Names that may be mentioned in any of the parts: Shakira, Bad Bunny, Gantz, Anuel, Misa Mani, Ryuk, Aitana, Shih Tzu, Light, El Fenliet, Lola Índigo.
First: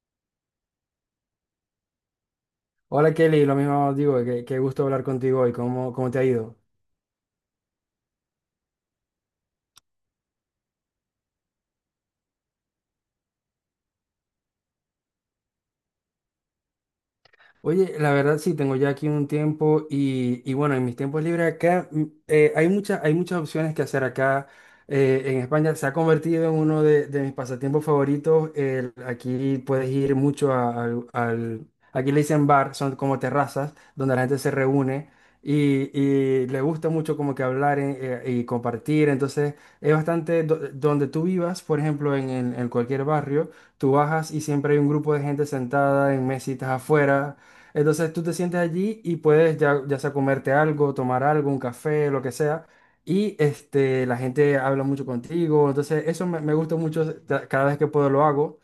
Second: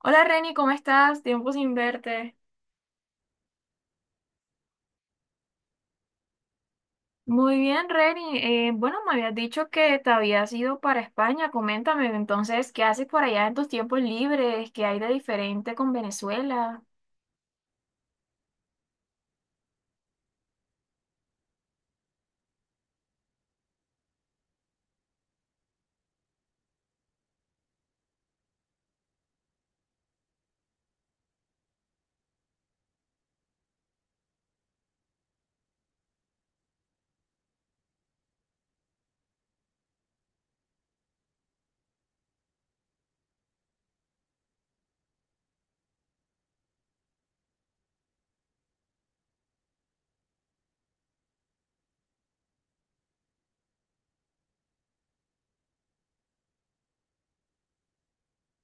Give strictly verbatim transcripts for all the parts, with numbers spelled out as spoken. Hola Reni, ¿cómo estás? Tiempo sin verte. Hola Kelly, lo mismo digo, qué, qué gusto hablar contigo hoy, ¿cómo, cómo te ha ido? Muy bien, Reni. Eh, bueno, me habías dicho que te habías ido para España. Coméntame entonces, ¿qué haces por allá en tus tiempos libres? ¿Qué hay de diferente con Venezuela? Oye, la verdad sí, tengo ya aquí un tiempo y, y bueno, en mis tiempos libres acá mm, eh, hay muchas, hay muchas opciones que hacer acá, eh, en España. Se ha convertido en uno de, de mis pasatiempos favoritos. El- aquí puedes ir mucho a- al, al- aquí le dicen bar, son como terrazas donde la gente se reúne y, y le gusta mucho como que hablar, en- eh, y compartir. Entonces es bastante, do- donde tú vivas, por ejemplo, en en- en cualquier barrio, tú bajas y siempre hay un grupo de gente sentada en mesitas afuera, entonces tú te sientes allí y puedes, ya, ya sea comerte algo, tomar algo, un café, lo que sea. Y este, la gente habla mucho contigo. Entonces eso me, me gusta mucho. ta- Cada vez que puedo lo hago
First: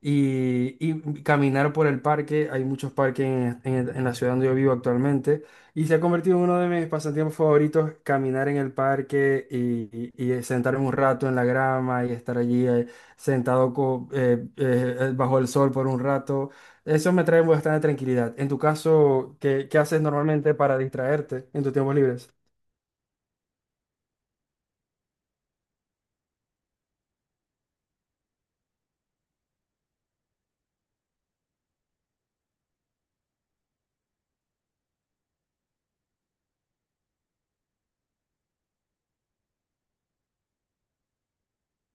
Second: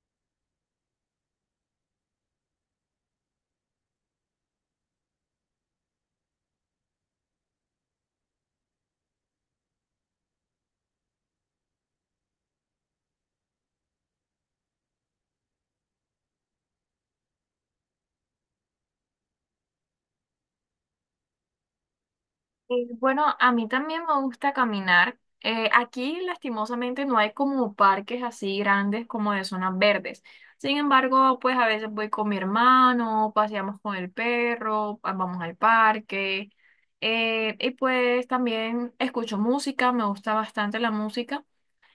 y, y caminar por el parque. Hay muchos parques en, en- en la ciudad donde yo vivo actualmente y se ha convertido en uno de mis pasatiempos favoritos, caminar en el parque y, y- y sentarme un rato en la grama y estar allí, eh, sentado co- eh, eh, bajo el sol por un rato. Eso me trae bastante tranquilidad. En tu caso, ¿qué, qué haces normalmente para distraerte en tus tiempos libres? Eh, Bueno, a mí también me gusta caminar. Eh, aquí, lastimosamente, no hay como parques así grandes como de zonas verdes. Sin embargo, pues a veces voy con mi hermano, paseamos con el perro, ah, vamos al parque. Eh, y pues también escucho música, me gusta bastante la música.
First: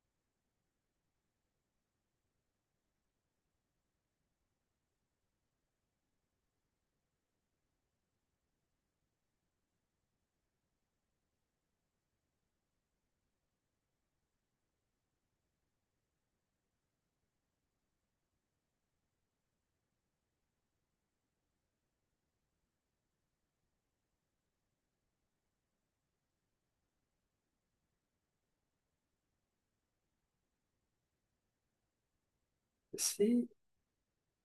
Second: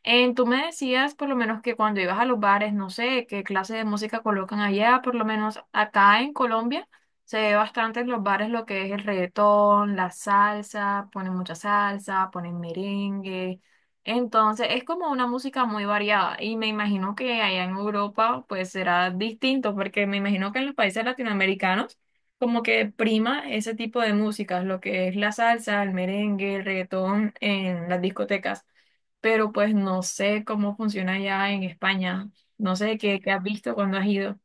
Eh, tú me decías por lo menos que cuando ibas a los bares, no sé qué clase de música colocan allá. Por lo menos acá en Colombia se ve bastante en los bares lo que es el reggaetón, la salsa, ponen mucha salsa, ponen merengue. Entonces es como una música muy variada y me imagino que allá en Europa pues será distinto, porque me imagino que en los países latinoamericanos como que prima ese tipo de músicas, lo que es la salsa, el merengue, el reggaetón en las discotecas, pero pues no sé cómo funciona ya en España. No sé qué, qué has Sí. visto cuando has ido.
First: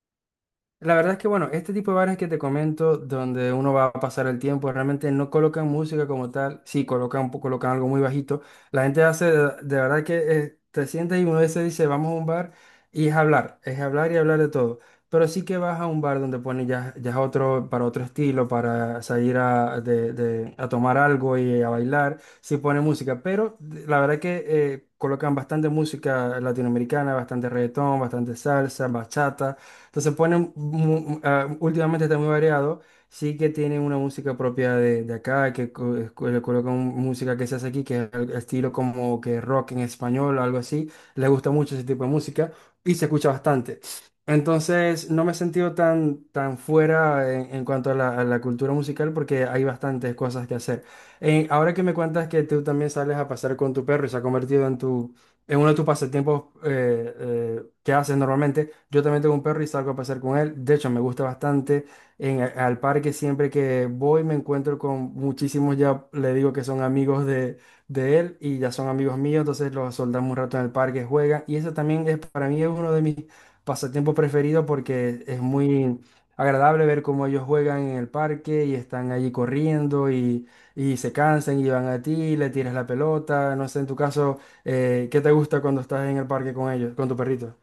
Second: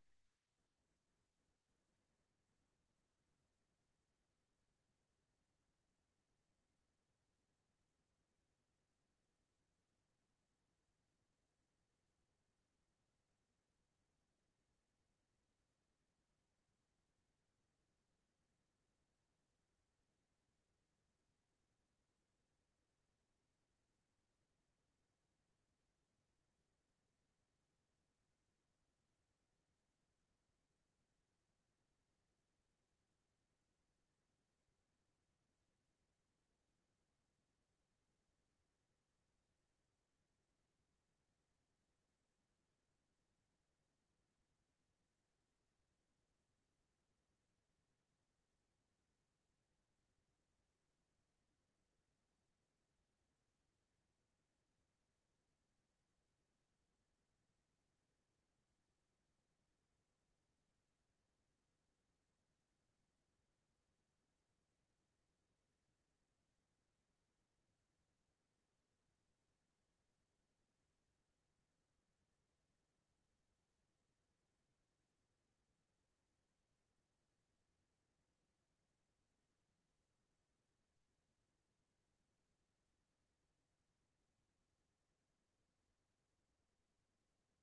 La verdad es que, bueno, este tipo de bares que te comento, donde uno va a pasar el tiempo, realmente no colocan música como tal, sí, colocan, colocan algo muy bajito. La gente hace, de, de verdad que, eh, te sientes y uno se dice, vamos a un bar, y es hablar, es hablar y hablar de todo. Pero sí que vas a un bar donde pone, ya, ya es otro, para otro estilo, para salir a, de- de- a tomar algo y a bailar, sí pone música, pero de- la verdad que, eh, colocan bastante música latinoamericana, bastante reggaetón, bastante salsa, bachata. Entonces ponen, mu- ah, últimamente está muy variado, sí que tienen una música propia de, de acá, que co- es- co- le colocan música que se hace aquí, que es el estilo como que rock en español o algo así, le gusta mucho ese tipo de música y se escucha bastante. Entonces no me he sentido tan, tan fuera en, en cuanto a la, a la cultura musical porque hay bastantes cosas que hacer. Eh, ahora que me cuentas que tú también sales a pasar con tu perro y se ha convertido en tu... en uno de tus pasatiempos, eh, eh, que haces normalmente. Yo también tengo un perro y salgo a pasar con él. De hecho, me gusta bastante. En, al parque siempre que voy me encuentro con muchísimos, ya le digo que son amigos de, de él y ya son amigos míos. Entonces los soldamos un rato en el parque, juegan. Y eso también, es para mí, es uno de mis pasatiempos preferidos porque es muy agradable ver cómo ellos juegan en el parque y están allí corriendo y, y se cansan y van a ti, le tiras la pelota. No sé, en tu caso, eh, ¿qué te gusta cuando estás en el parque con ellos, con tu perrito?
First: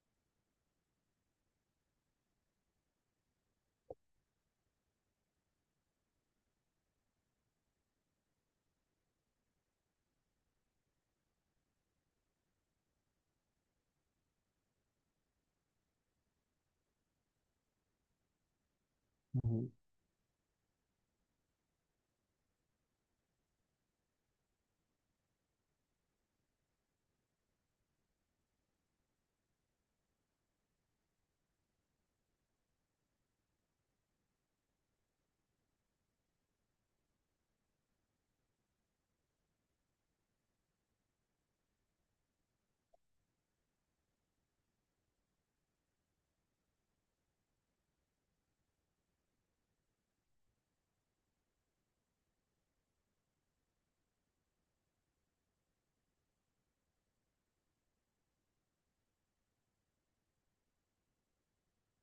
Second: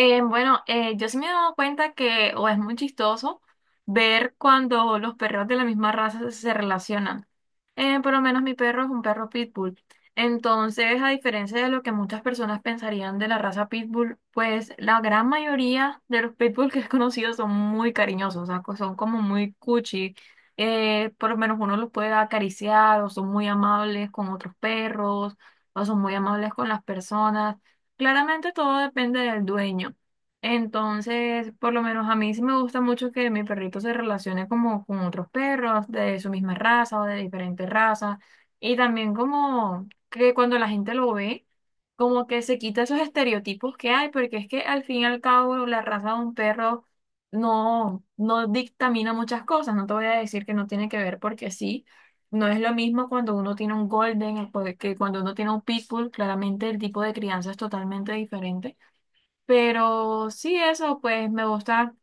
Eh, bueno, eh, yo sí me he dado cuenta que o es muy chistoso ver cuando los perros de la misma raza se relacionan. Eh, por lo menos mi perro es un perro pitbull. Entonces, a diferencia de lo que muchas personas pensarían de la raza pitbull, pues la gran mayoría de los pitbull que he conocido son muy cariñosos, o sea, co- son como muy cuchi. Eh, por lo menos uno los puede acariciar, o son muy amables con otros perros o son muy amables con las personas. Claramente todo depende del dueño. Entonces, por lo menos a mí sí me gusta mucho que mi perrito se relacione como con otros perros de su misma raza o de diferentes razas. Y también como que cuando la gente lo ve, como que se quita esos estereotipos que hay, porque es que al fin y al cabo la raza de un perro no, no dictamina muchas cosas. No te voy a decir que no tiene que ver, porque sí. No es lo mismo cuando uno tiene un golden que cuando uno tiene un pitbull. Claramente el tipo de crianza es totalmente diferente. Pero sí, eso, pues me gusta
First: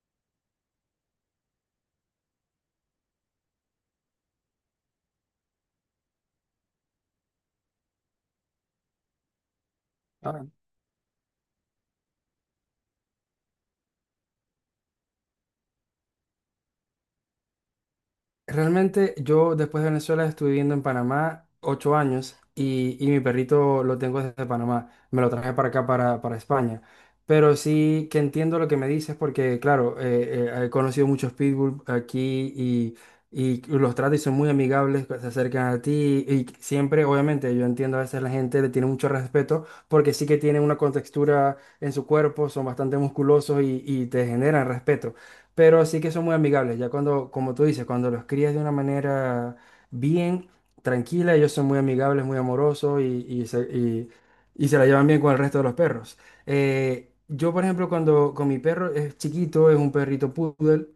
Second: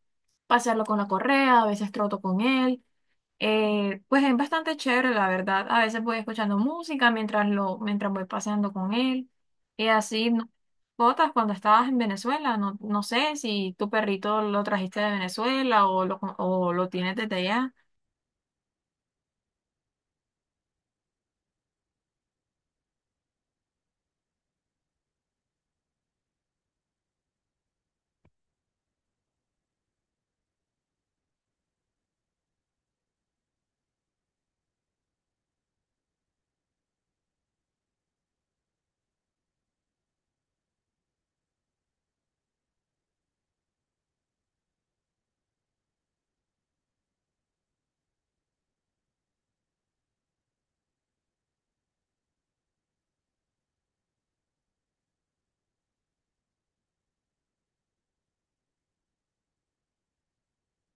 pasearlo con la correa, a veces troto con él. Eh, pues es bastante chévere, la verdad. A veces voy escuchando música mientras lo, mientras voy paseando con él. Y así, ¿no? Ujú. Botas, cuando estabas en Venezuela, no, no sé si tu perrito lo trajiste de Venezuela o lo, o lo tienes desde allá. Realmente yo después de Venezuela estuve viviendo en Panamá ocho años y, y mi perrito lo tengo desde Panamá. Me lo traje para acá, para, para España. Pero sí que entiendo lo que me dices porque, claro, eh, eh, he conocido muchos pitbull aquí y, y los tratos son muy amigables, se acercan a ti y siempre, obviamente, yo entiendo a veces la gente le tiene mucho respeto porque sí que tienen una contextura en su cuerpo, son bastante musculosos y, y te generan respeto, pero sí que son muy amigables. Ya cuando, como tú dices, cuando los crías de una manera bien, tranquila, ellos son muy amigables, muy amorosos y, y se, y- y se la llevan bien con el resto de los perros. Eh, yo, por ejemplo, cuando con mi perro es chiquito, es un perrito poodle,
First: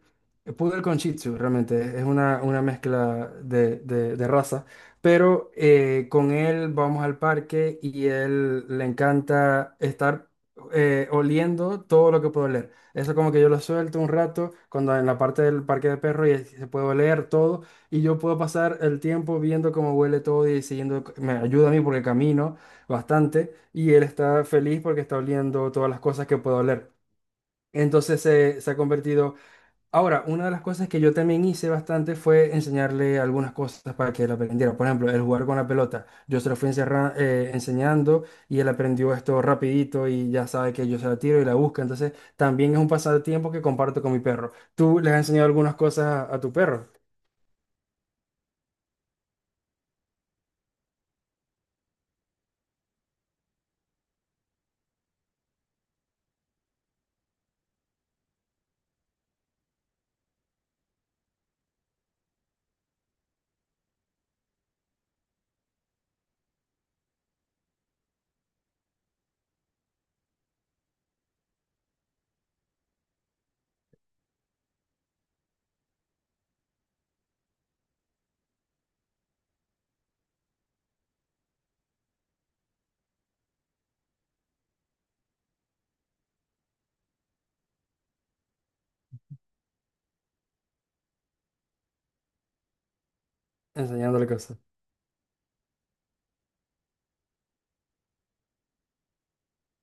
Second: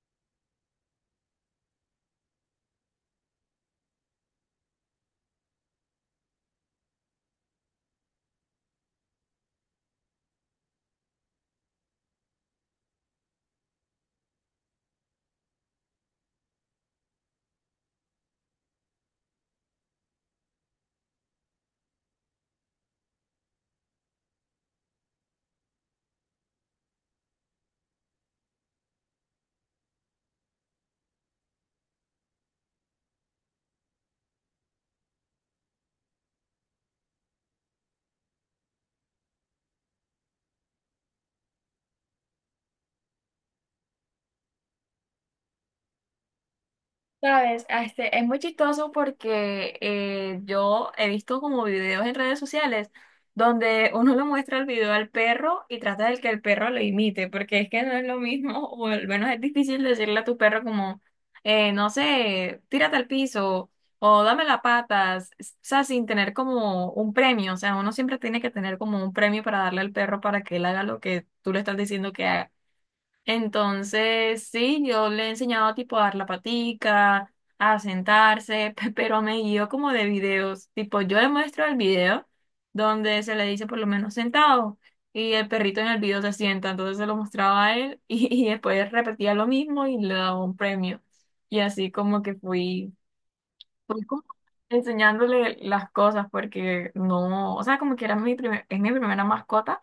eh, poodle con Shih Tzu, realmente es una, una mezcla de, de- de raza. Pero, eh, con él vamos al parque y él le encanta estar, eh, oliendo todo lo que puede oler. Eso como que yo lo suelto un rato cuando en la parte del parque de perros y se puede oler todo y yo puedo pasar el tiempo viendo cómo huele todo y siguiendo, me ayuda a mí porque camino bastante y él está feliz porque está oliendo todas las cosas que puedo oler. Entonces se, se ha convertido. Ahora, una de las cosas que yo también hice bastante fue enseñarle algunas cosas para que él aprendiera. Por ejemplo, el jugar con la pelota. Yo se lo fui encerra- eh, enseñando y él aprendió esto rapidito y ya sabe que yo se la tiro y la busca. Entonces, también es un pasatiempo que comparto con mi perro. ¿Tú le has enseñado algunas cosas a, a tu perro? Sabes, ah, este, es muy chistoso porque eh, yo he visto como videos en redes sociales donde uno le muestra el video al perro y trata de que el perro lo imite, porque es que no es lo mismo, o al menos es difícil decirle a tu perro como, eh, no sé, tírate al piso o dame las patas. O sea, sin tener como un premio. O sea, uno siempre tiene que tener como un premio para darle al perro para que él haga lo que tú le estás diciendo que haga. Entonces, sí, yo le he enseñado tipo a dar la patica, a sentarse, pero me guío como de videos. Tipo, yo le muestro el video donde se le dice por lo menos sentado y el perrito en el video se sienta. Entonces se lo mostraba a él, y, y después repetía lo mismo y le daba un premio. Y así como que fui, fui como Enseñándole cosas. enseñándole las cosas porque no, o sea, como que era mi primer, es mi primera mascota.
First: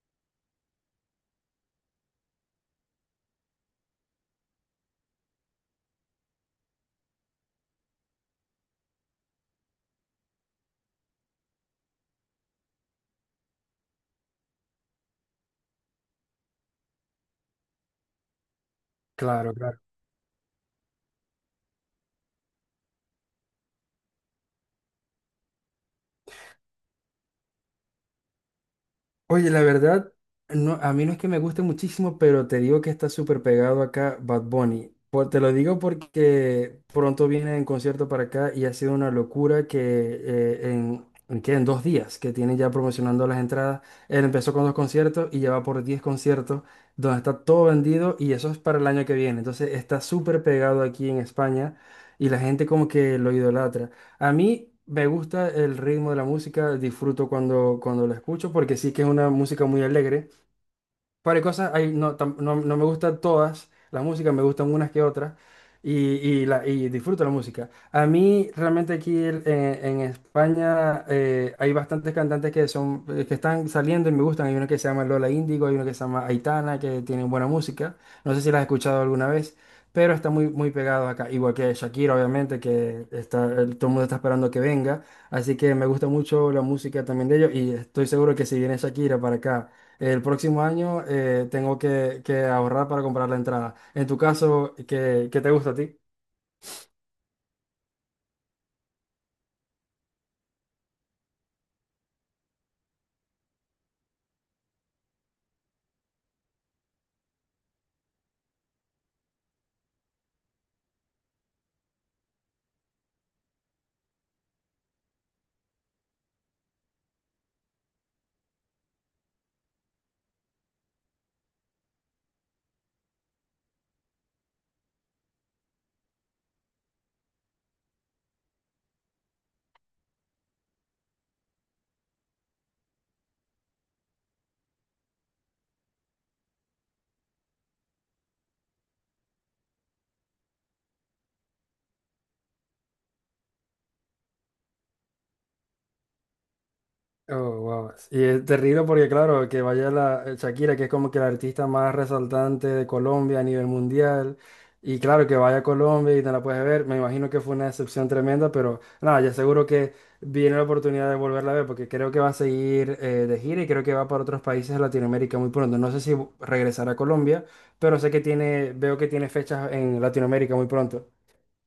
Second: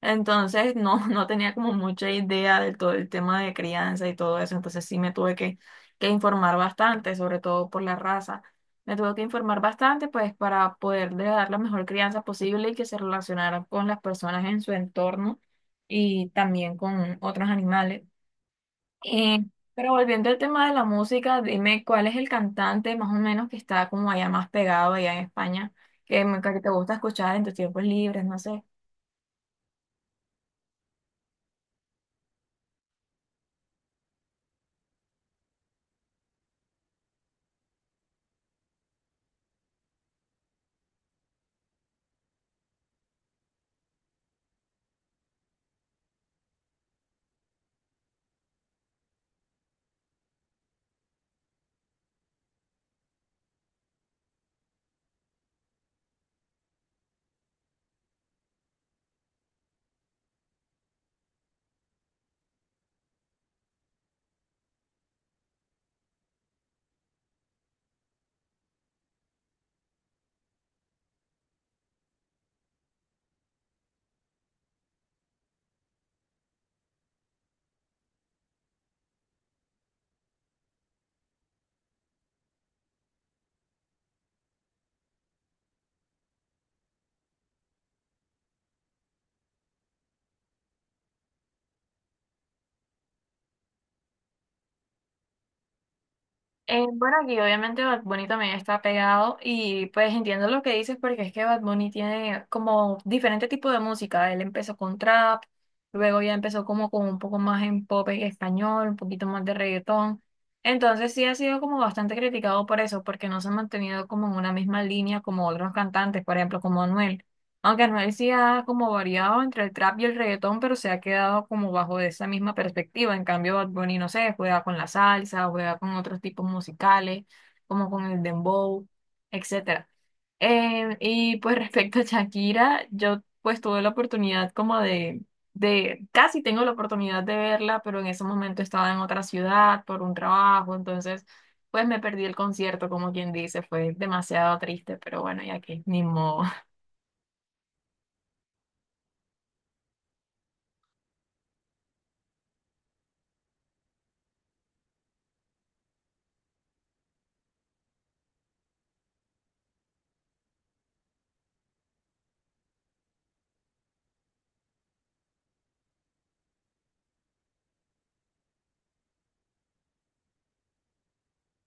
Entonces no, no tenía como mucha idea de todo el tema de crianza y todo eso, entonces sí me tuve que, que informar bastante, sobre todo por la raza. Me tuve que informar bastante pues para poderle dar la mejor crianza posible y que se relacionaran con las personas en su entorno y también con otros animales. Eh, Claro, claro. pero volviendo al tema de la música, dime cuál es el cantante más o menos que está como allá más pegado allá en España, que, me- que te gusta escuchar en tus tiempos libres, no sé. Oye, la verdad, no, a mí no es que me guste muchísimo, pero te digo que está súper pegado acá Bad Bunny. Por- te lo digo porque pronto viene en concierto para acá y ha sido una locura que, eh, en, ¿en qué? En dos días que tienen ya promocionando las entradas. Él empezó con dos conciertos y ya va por diez conciertos donde está todo vendido y eso es para el año que viene. Entonces está súper pegado aquí en España y la gente como que lo idolatra. A mí me gusta el ritmo de la música, disfruto cuando, cuando lo escucho porque sí que es una música muy alegre. Par de cosas, hay, no, tam- no, no me gustan todas las músicas, me gustan unas que otras y, y, la, y disfruto la música. A mí realmente aquí, el- en, en España, eh, hay bastantes cantantes que son, eh, que están saliendo y me gustan. Hay una que se llama Lola Índigo, hay una que se llama Aitana, que tienen buena música. No sé si las has escuchado alguna vez, pero está muy, muy pegado acá. Igual que Shakira, obviamente, que está, el- todo el mundo está esperando que venga. Así que me gusta mucho la música también de ellos y estoy seguro que si viene Shakira para acá el próximo año, eh, tengo que, que ahorrar para comprar la entrada. En tu caso, ¿qué, qué te gusta a ti? Eh, bueno, aquí obviamente Bad Bunny también está pegado y pues entiendo lo que dices porque es que Bad Bunny tiene como diferente tipo de música. Él empezó con trap, luego ya empezó como con un poco más en pop en español, un poquito más de reggaetón. Entonces sí ha sido como bastante criticado por eso, porque no se ha mantenido como en una misma línea como otros cantantes, por ejemplo, como Anuel. Aunque Anuel sí ha como variado entre el trap y el reggaetón, pero se ha quedado como bajo esa misma perspectiva. En cambio, Bad Bunny, no sé, juega con la salsa, juega con otros tipos musicales, como con el dembow, etcétera. Eh, y pues respecto a Shakira, yo pues tuve la oportunidad como de, de, casi tengo la oportunidad de verla, pero en ese momento estaba en otra ciudad por un trabajo, entonces pues me perdí el concierto, como quien dice, fue demasiado triste, pero bueno, ya que ni modo. Oh, wow. Y es terrible porque, claro, que vaya la, eh, Shakira, que es como que la artista más resaltante de Colombia a nivel mundial. Y claro, que vaya a Colombia y no la puedes ver. Me imagino que fue una decepción tremenda, pero nada, ya seguro que viene la oportunidad de volverla a ver porque creo que va a seguir, eh, de gira y creo que va para otros países de Latinoamérica muy pronto. No sé si regresará a Colombia, pero sé que tiene, veo que tiene fechas en Latinoamérica muy pronto.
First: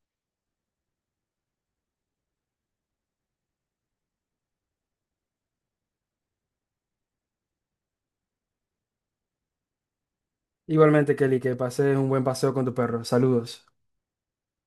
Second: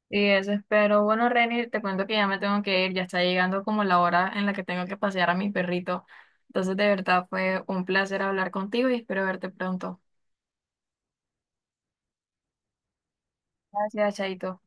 Y eso espero. Bueno, Reni, te cuento que ya me tengo que ir, ya está llegando como la hora en la que tengo que pasear a mi perrito. Entonces, de verdad fue un placer hablar contigo y espero verte pronto. Igualmente, Kelly, que pases un buen paseo con tu perro. Saludos. Gracias, chaito.